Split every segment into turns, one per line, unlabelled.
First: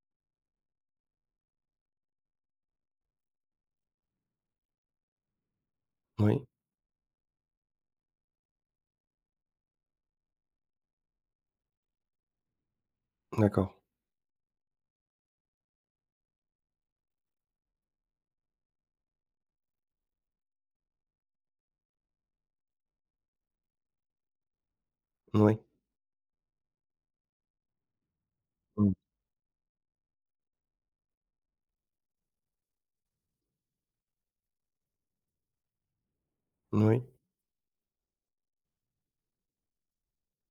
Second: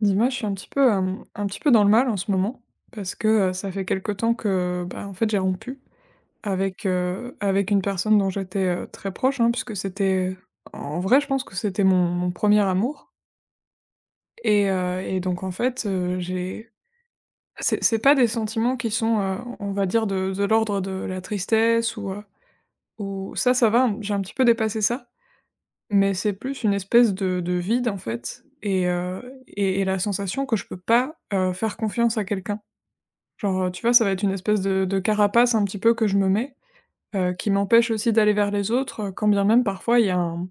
Dis-moi, je suis un petit peu dans le mal en ce moment parce que, ça fait quelque temps que, bah, en fait, j'ai rompu
Oui,
avec une personne dont j'étais, très proche, hein, puisque c'était en vrai, je pense que c'était mon 1 amour
d'accord.
et donc en fait, j'ai c'est pas des sentiments qui sont, on va dire de l'ordre de la tristesse ou ça, ça va, j'ai un petit peu dépassé ça,
Oui.
mais c'est plus une espèce de vide, en fait et
Mmh.
heu et et la sensation que je peux pas, faire confiance à quelqu'un. Genre, tu vois, ça va être une espèce de carapace un petit peu que je me mets,
Oui.
qui m'empêche aussi d'aller vers les autres, quand bien même parfois il y a un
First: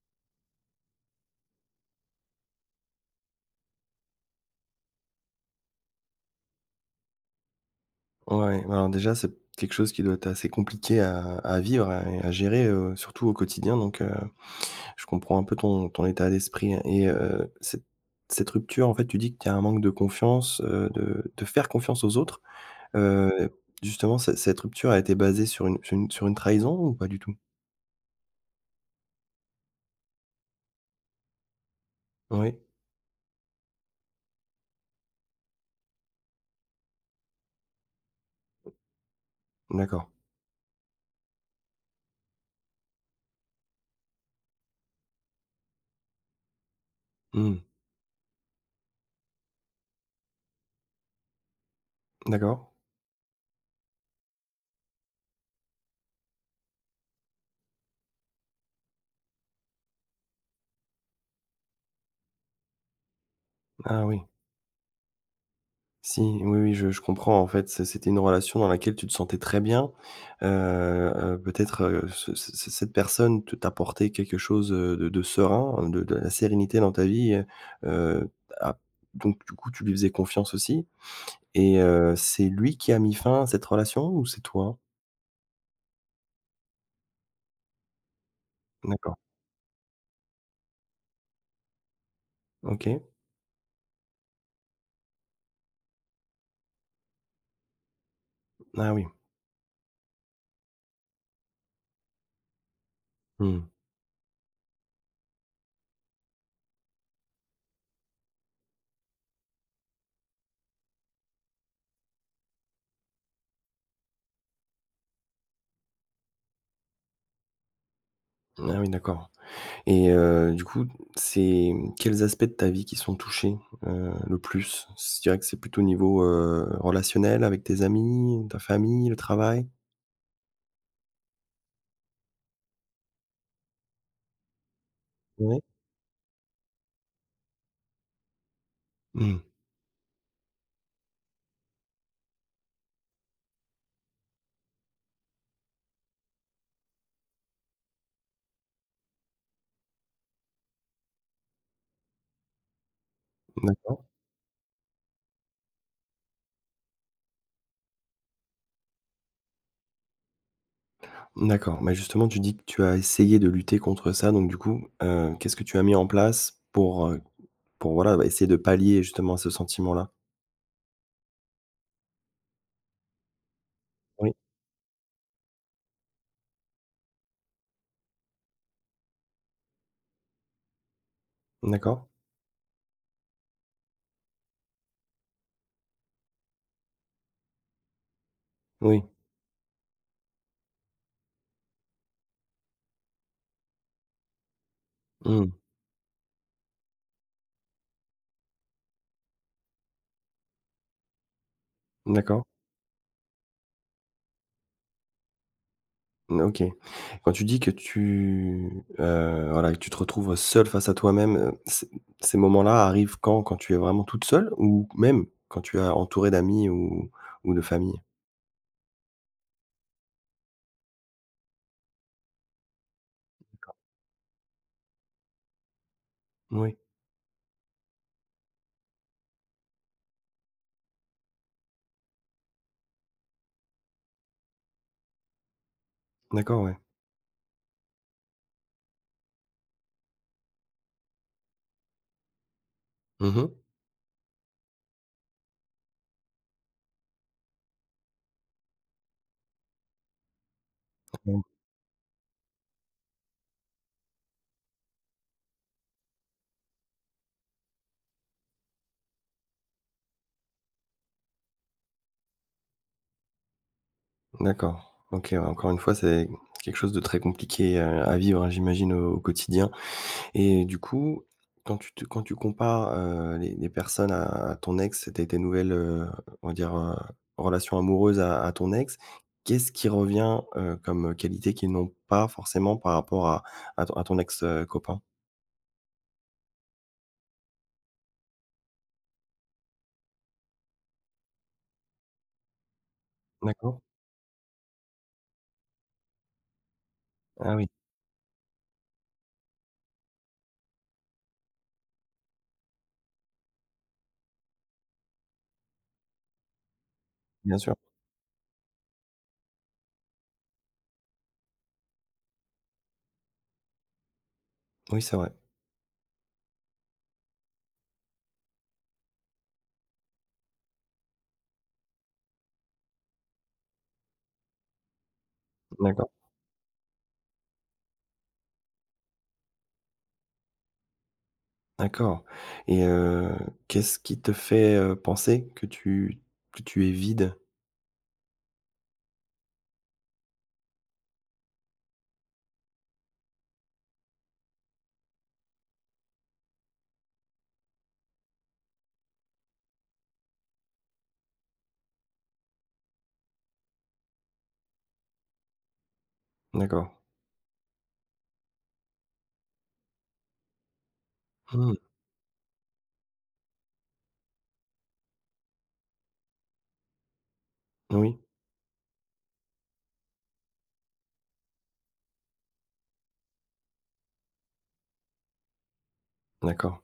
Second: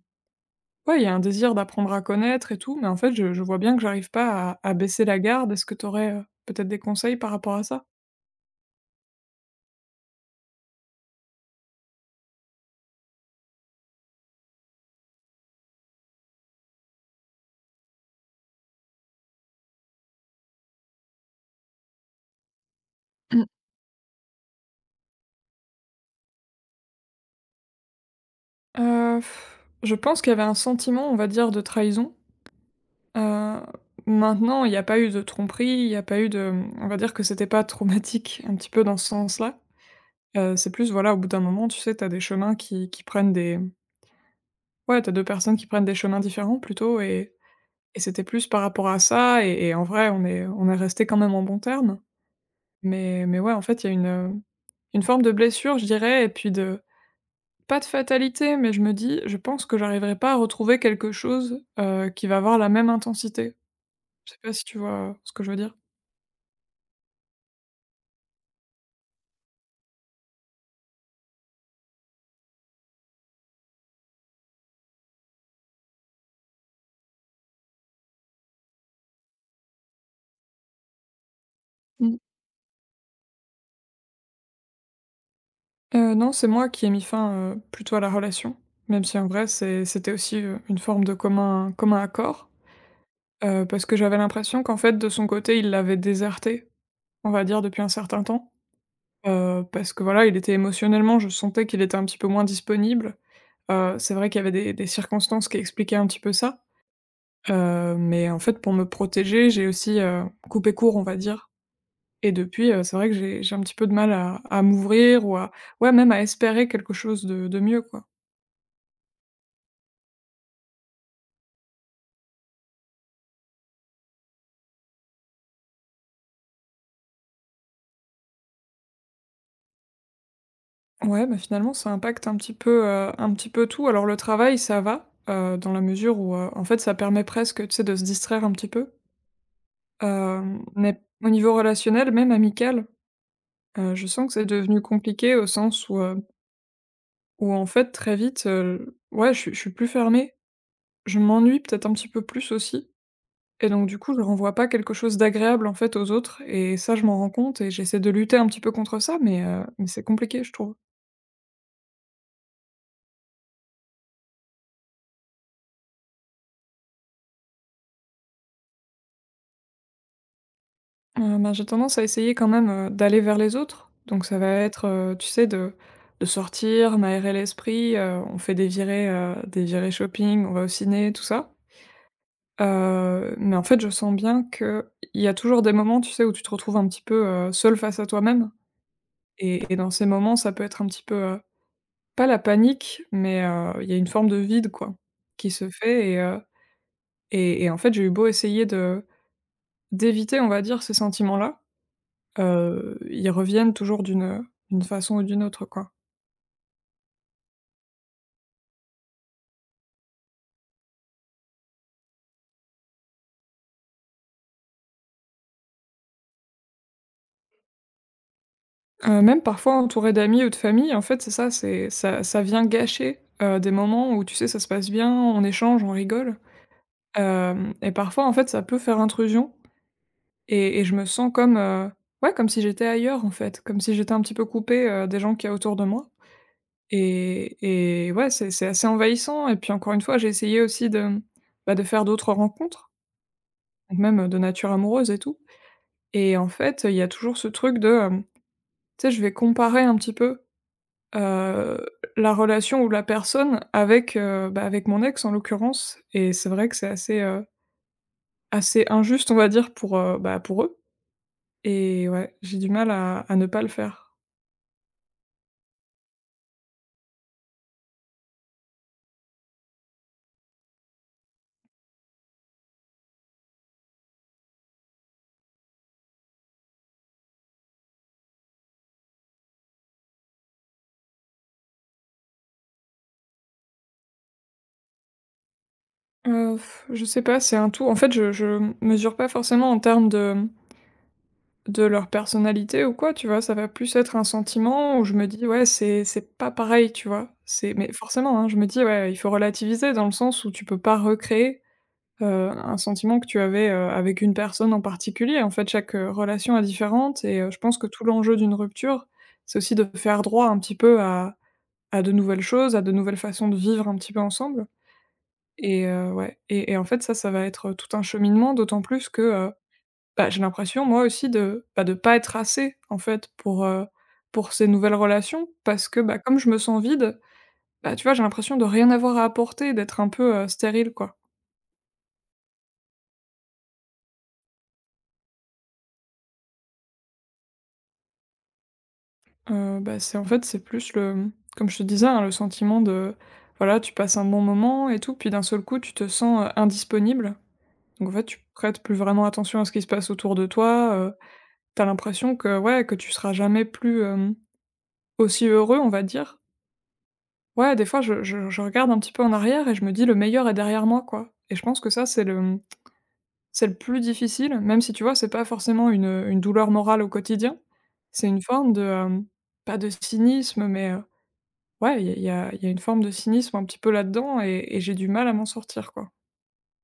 ouais, il y a un désir d'apprendre à connaître et tout, mais en fait, je vois bien que j'arrive pas à baisser la garde. Est-ce que tu aurais, peut-être des conseils par rapport à ça?
Ouais, bah, alors déjà, c'est quelque chose qui doit être assez compliqué à vivre et à gérer, surtout au quotidien donc je comprends un peu ton état d'esprit et cette rupture, en fait, tu dis qu'il y a un manque de confiance, de faire confiance aux autres. Heu, justement, ce cette rupture a été basée sur une sur une trahison ou pas du tout?
Heu, je pense qu'il y avait un sentiment, on va dire, de trahison.
Oui,
Heu, Maintenant, il y a pas eu de tromperie, il y a pas eu de, on va dire que c'était pas traumatique un petit peu dans ce sens-là.
d'accord.
C'est plus, voilà, au bout d'un moment, tu sais, t'as des chemins qui prennent des ouais, t'as 2 personnes qui prennent des chemins différents plutôt et
Mmh.
et c'était plus par rapport à ça et en vrai on est resté quand même en bon terme.
D'accord.
Mais ouais, en fait, il y a une forme de blessure, je dirais et puis de pas de fatalité, mais je me dis: «Je pense que j'arriverai pas à retrouver quelque chose, qui va avoir la même intensité».
Ah oui.
Je sais pas si tu vois ce que je veux dire?
Si, oui, je comprends. En fait, c'était une relation dans laquelle tu te sentais très bien. Heu peut-être, ce cette personne te t'apportait quelque chose, de serein, de la sérénité dans ta vie, heu, donc du coup, tu lui faisais confiance aussi et
Mmh.
c'est lui qui a mis fin à cette relation ou c'est toi?
Non, c'est moi qui ai mis fin, plutôt à la relation, même si
D'accord.
en vrai c'était aussi, une forme de commun accord,
OK.
parce que j'avais l'impression qu'en fait de son côté il l'avait déserté. On va dire depuis un certain temps,
Ah oui.
parce que voilà, il était émotionnellement je sentais qu'il était un petit peu moins disponible.
Mmh.
C'est vrai qu'il y avait des circonstances qui expliquaient un petit peu ça, mais en fait pour me protéger, j'ai aussi, coupé court, on va dire et depuis, c'est vrai que j'ai un petit peu de mal à m'ouvrir ou à ouais, même à espérer quelque chose de mieux, quoi.
Ah oui, d'accord. Et du coup, c'est quels aspects de ta vie qui sont touchés, le plus? Tu dirais que c'est plutôt au niveau, relationnel avec tes amis, ta famille, le travail?
Ouais, bah, finalement ça impacte un petit peu tout. Alors le travail, ça va,
Ouais.
dans la mesure où, en fait ça permet presque, tu sais, de se distraire un petit peu.
Mmh,
Mais au niveau relationnel, même amical, je sens que c'est devenu compliqué au sens où en fait très vite, ouais je suis plus fermée, je m'ennuie peut-être un petit peu plus aussi et donc du
d'accord,
coup je renvoie pas quelque chose d'agréable en fait aux autres et ça je m'en rends compte et j'essaie de lutter un petit peu contre ça mais c'est compliqué je trouve.
d'accord. Mais justement, tu dis que tu as essayé de lutter contre ça, donc du coup, qu'est-ce que tu as mis en place pour voilà, bah, essayer de pallier justement à ce sentiment-là?
Ben j'ai tendance à essayer quand même, d'aller vers les autres, donc
Oui,
ça va être, tu sais de sortir, m'aérer l'esprit, on fait des virées shopping, on va au ciné, tout ça.
d'accord.
Mais en fait, je sens bien que il y a toujours des moments, tu sais, où tu te retrouves un petit peu, seule face à toi-même
Oui,
et dans ces moments, ça peut être un petit peu, pas la panique, mais il y a une forme de vide, quoi,
mmh,
qui se fait et en fait, j'ai eu beau essayer de d'éviter, on va dire, ces sentiments-là,
d'accord.
ils reviennent toujours d'une façon ou d'une autre, quoi.
Mmh, OK. Quand tu dis que tu, voilà, que tu te retrouves seul face à toi-même, ces moments-là arrivent quand? Quand tu es vraiment toute seule ou même quand tu es entourée d'amis ou de famille?
Même parfois entouré d'amis ou de famille, en fait, c'est ça, ça vient gâcher, des moments où, tu sais, ça se passe bien, on échange, on rigole.
Oui,
Hem Et parfois, en fait, ça peut faire intrusion et je me sens comme, ouais, comme si j'étais ailleurs, en fait, comme si j'étais un petit peu coupée, des gens qu'il y a autour de moi
d'accord, ouais.
et ouais, c'est assez envahissant et puis, encore une fois, j'ai essayé aussi bah, de faire d'autres rencontres,
Mmh mh.
donc même, de nature amoureuse et tout et en fait, il y a toujours ce truc de, tu sais, je vais comparer un petit peu,
Mmh.
heu, la relation ou la personne avec mon ex, en l'occurrence et c'est vrai que c'est assez injuste, on va dire, pour eux. Et ouais, j'ai du mal à ne pas le faire.
D'accord. OK, ouais, encore une fois, c'est quelque chose de très compliqué, à vivre, hein, j'imagine au quotidien. Et du coup, quand tu compares, les personnes à ton ex c'était tes nouvelles, on va dire, relations amoureuses à ton ex, qu'est-ce qui revient, comme qualité qu'ils n'ont pas forcément par rapport à à ton ex, copain?
Heu, je sais pas, c'est un tout. En fait, je mesure pas forcément en termes de leur personnalité ou quoi, tu vois? Ça va
D'accord.
plus être un sentiment où je me dis: «Ouais, c'est pas pareil», tu vois?
Ah oui,
C'est Mais forcément, hein, je me dis: «Ouais, il faut relativiser» dans le sens où tu peux pas recréer, un sentiment que tu avais, avec une personne en particulier. En fait, chaque, relation est différente
bien
je
sûr.
pense que tout l'enjeu d'une rupture, c'est aussi de faire droit un petit peu à de nouvelles choses, à de nouvelles façons de vivre un petit peu ensemble.
Oui, c'est vrai.
Ouais et en fait ça, ça va être tout un cheminement d'autant plus que, bah, j'ai l'impression moi aussi de pas être assez en fait pour ces nouvelles relations parce que,
D'accord,
bah, comme je me sens vide, bah, tu vois, j'ai l'impression de rien avoir à apporter, d'être un peu, stérile quoi.
d'accord et qu'est-ce qui te fait, penser que tu es vide?
Bah, c'est plus le, comme je te disais, hein, le sentiment de, voilà, tu passes un bon moment et tout, puis d'un seul coup tu te sens, indisponible. Donc en fait, tu prêtes plus vraiment attention à ce qui se passe autour de toi, tu l'impression que, ouais, que tu seras jamais plus aussi heureux, on va dire.
D'accord.
Ouais, des fois, je regarde un petit peu en arrière et je me dis: «Le meilleur est derrière moi», quoi et je
Mmh,
pense que ça, c'est le plus difficile, même si, tu vois, c'est pas forcément une douleur morale au quotidien.
oui,
C'est une forme de, pas de cynisme, mais, ouais, il y a il y a il y a une forme de cynisme un petit peu là-dedans et j'ai du mal à m'en sortir, quoi.
d'accord.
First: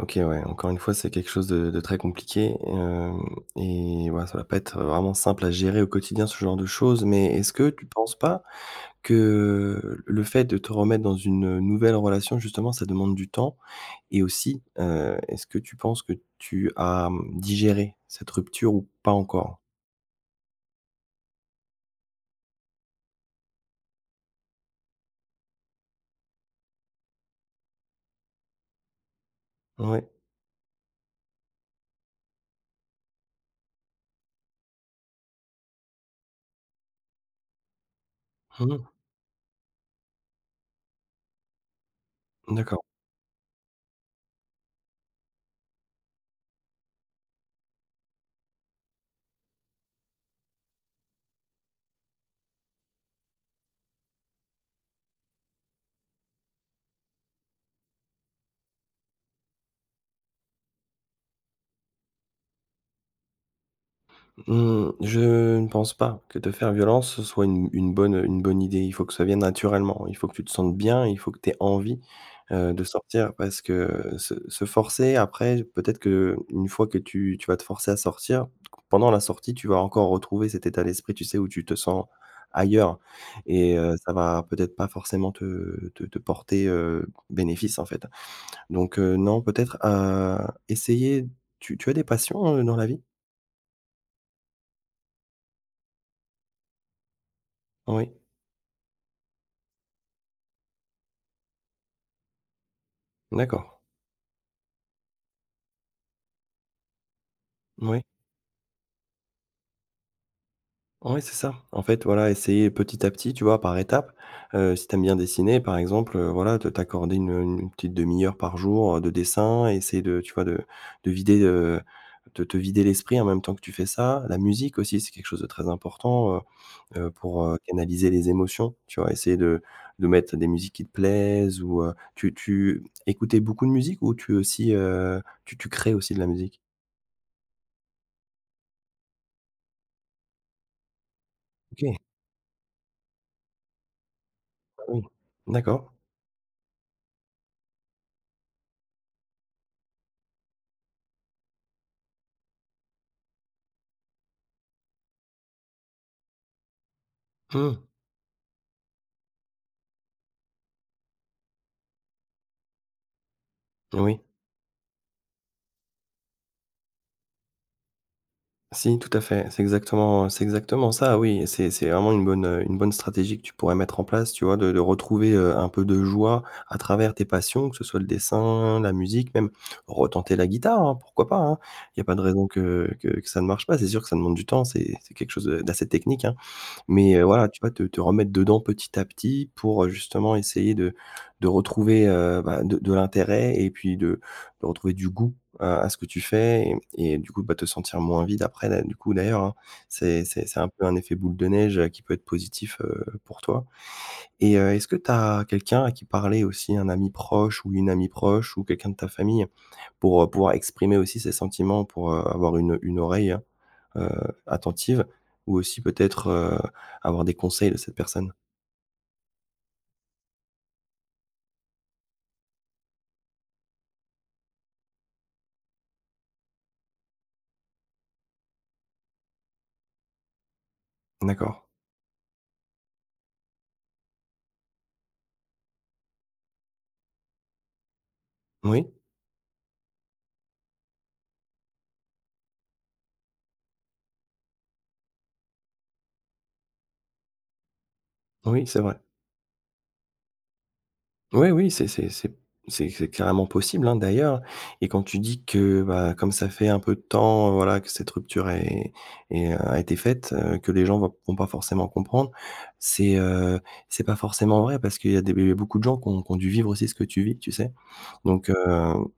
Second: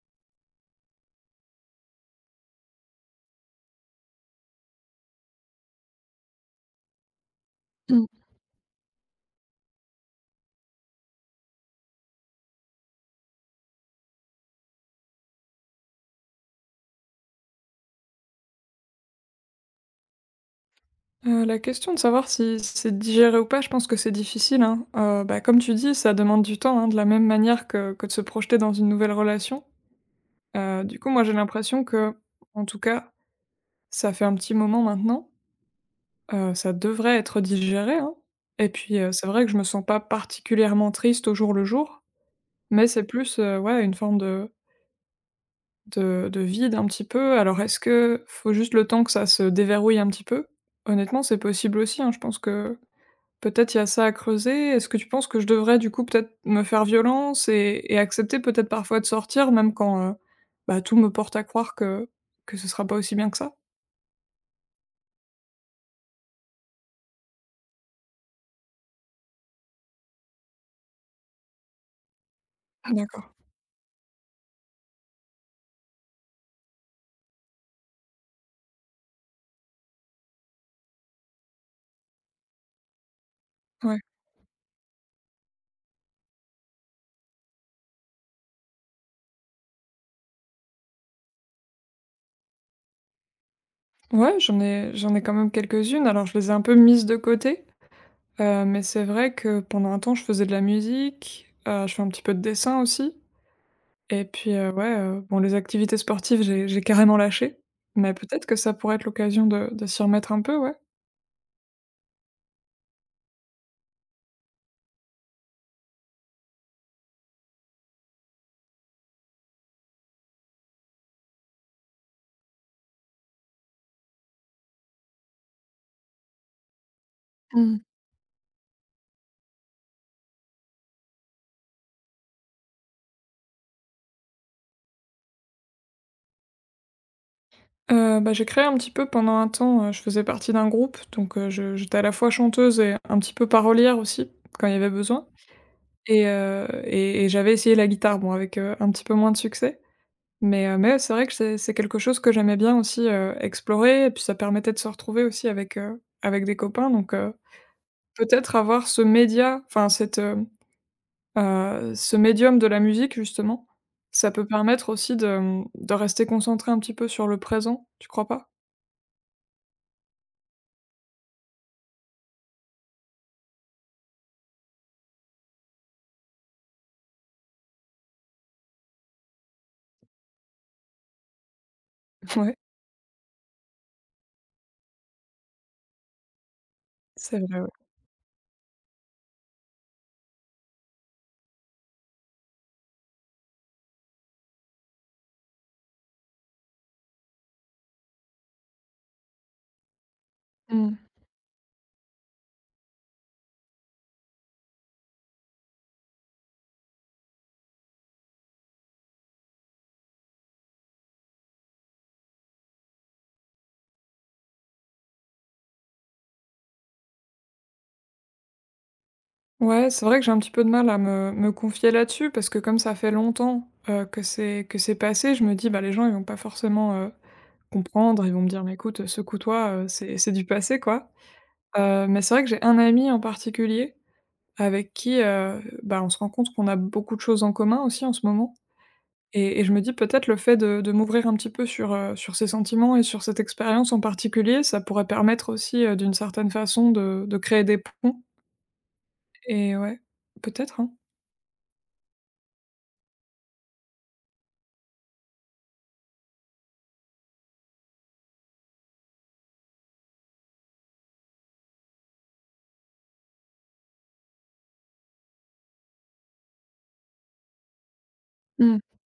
OK, ouais, encore une fois, c'est quelque chose de très compliqué, hem et voilà ça va pas être vraiment simple à gérer au quotidien, ce genre de choses. Mais est-ce que tu
Mmh.
penses pas que le fait de te remettre dans une nouvelle relation, justement, ça demande du temps? Et aussi, est-ce que tu penses que tu as, digéré cette rupture ou pas encore?
La question de savoir si c'est digéré ou pas, je pense que c'est difficile, hein. Bah, comme tu dis, ça demande du temps, hein, de la même manière que de se projeter dans une nouvelle relation.
Ouais.
Du coup, moi, j'ai l'impression que, en tout cas, ça fait un petit moment maintenant, ça devrait être digéré, hein et
Mmh.
puis, c'est vrai que je me sens pas particulièrement triste au jour le jour,
D'accord.
mais c'est plus, ouais, une forme de vide un petit peu. Alors est-ce que faut juste le temps que ça se déverrouille un petit peu? Honnêtement, c'est possible aussi, hein. Je pense que peut-être il y a ça à creuser. Est-ce que tu penses que je devrais, du coup, peut-être me faire violence et accepter peut-être parfois de sortir même quand, bah, tout me porte à croire que ce sera pas aussi bien que ça?
Mmh, je ne pense pas que te faire violence, ce soit une une bonne idée. Il faut que ça vienne naturellement. Il faut que tu te sentes bien, il faut que tu aies envie, de
D'accord.
sortir parce que se forcer après, peut-être que une fois que tu vas te forcer à sortir, pendant la sortie, tu vas encore retrouver cet état d'esprit, tu sais, où tu te sens ailleurs et
Ouais.
ça va peut-être pas forcément te porter, bénéfice, en fait. Donc non, peut-être, essayer tu as des passions, dans la vie?
Ouais, j'en ai quand même quelques-unes. Alors, je les ai un peu mises de côté,
Oui,
mais c'est vrai que pendant un temps, je faisais de la musique, je fais un petit peu de dessin aussi
d'accord.
et puis, ouais, bon, les activités sportives, j'ai carrément lâché,
Oui,
mais peut-être que ça pourrait être l'occasion de s'y remettre un peu, ouais.
oui, c'est ça. En fait, voilà, essayer petit à petit, tu vois, par étapes. Si t'aimes bien dessiner, par exemple, voilà, te t'accorder une petite demi heure par jour, de dessin, essayer de, tu vois, de vider, de te vider l'esprit en même temps que tu fais ça. La musique aussi, c'est quelque chose de très important, pour,
Mmh.
canaliser les émotions, tu vois? Essayer de mettre des musiques qui te plaisent ou, tu écoutais beaucoup de musique ou tu aussi, tu crées aussi de la musique?
Bah, j'ai créé un petit peu pendant un temps, je faisais partie d'un groupe donc je
OK,
j'étais à la fois chanteuse et un petit peu parolière aussi, quand il y
ah
avait
oui,
besoin
d'accord.
et j'avais essayé la guitare, bon avec, un petit peu moins de succès, mais ouais, c'est vrai que c'est quelque chose que j'aimais bien aussi, explorer et puis ça permettait de se retrouver aussi avec des copains donc
Mmh,
peut-être avoir ce média, enfin cette, hem ce médium de la musique justement,
oui.
ça peut permettre aussi de rester concentré un petit peu sur le présent, tu crois pas?
Si, tout à fait. C'est exactement ça, oui. C'est vraiment une bonne stratégie que tu pourrais mettre en place, tu vois? De retrouver, un peu de joie à travers tes passions, que ce soit le dessin, la musique, même retenter la guitare, hein, pourquoi pas, hein? Il y a pas de raison
Ouais,
que ça ne marche pas. C'est sûr que ça demande du temps, c'est quelque chose, d'assez technique, hein. Mais
c'est
voilà,
vrai,
tu
ouais.
vas te remettre dedans petit à petit pour, justement essayer de retrouver, bah, de l'intérêt et puis de retrouver du goût à ce que tu fais et du coup, bah, te sentir moins vide après là, du coup, d'ailleurs, hein. C'est un peu un
Mmh.
effet boule de neige, qui peut être positif, pour toi et est-ce que tu as quelqu'un à qui parler aussi, un ami proche ou une amie proche ou quelqu'un de ta famille pour, pouvoir exprimer aussi ses sentiments, pour, avoir une oreille? Hein? heu, attentive ou aussi peut-être, avoir des conseils de cette personne.
Ouais, c'est vrai que j'ai un petit peu de mal à me confier là-dessus parce que comme ça fait longtemps, que c'est passé, je me dis: «Bah, les gens ils vont pas forcément,» comprendre, ils vont me dire: «Mais écoute, secoue-toi, c'est du passé, quoi».
D'accord.
Mais c'est vrai que j'ai un ami en particulier avec qui, bah, on se rend compte qu'on a beaucoup de choses en commun aussi en ce moment
Oui,
et je me dis peut-être le fait de m'ouvrir un petit peu sur ses sentiments et sur cette expérience en particulier, ça pourrait permettre aussi, d'une certaine façon de créer des ponts
oui, c'est vrai.
et ouais, peut-être, hein.
Oui, oui, c'est carrément possible, hein, d'ailleurs et quand tu dis que, bah, comme ça fait un peu de temps, voilà, que cette rupture est, a été faite, que les gens vont pas forcément comprendre, c'est, heu, c'est pas forcément vrai parce qu'il y a des b beaucoup de gens qui ont dû vivre aussi ce que tu vis, tu sais? Donc, heu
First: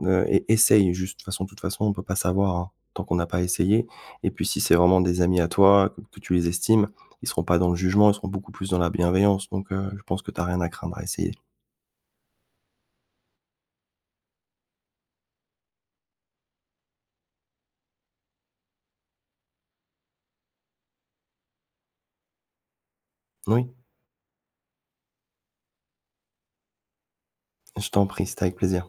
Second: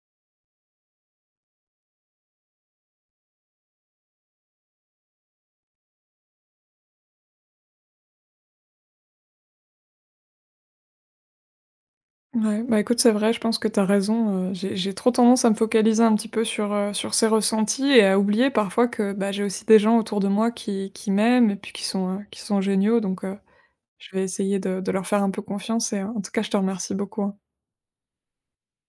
heu, e essaye juste, de toute façon on peut pas savoir, hein, tant qu'on n'a pas essayé et puis si c'est vraiment des amis à toi, que tu les estimes, ils seront pas dans le jugement, ils seront beaucoup plus dans la bienveillance donc, je pense que t'as rien à craindre à essayer.
Ouais, bah, écoute, c'est vrai, je pense que t'as raison, j'ai trop tendance à me focaliser un petit peu sur ces ressentis et à oublier parfois que, bah, j'ai aussi des gens autour de moi qui m'aiment et puis qui sont géniaux donc
Oui.
je vais essayer de leur faire un peu confiance et en tout cas, je te remercie beaucoup, hein.
Je t'en prie, c'était avec plaisir.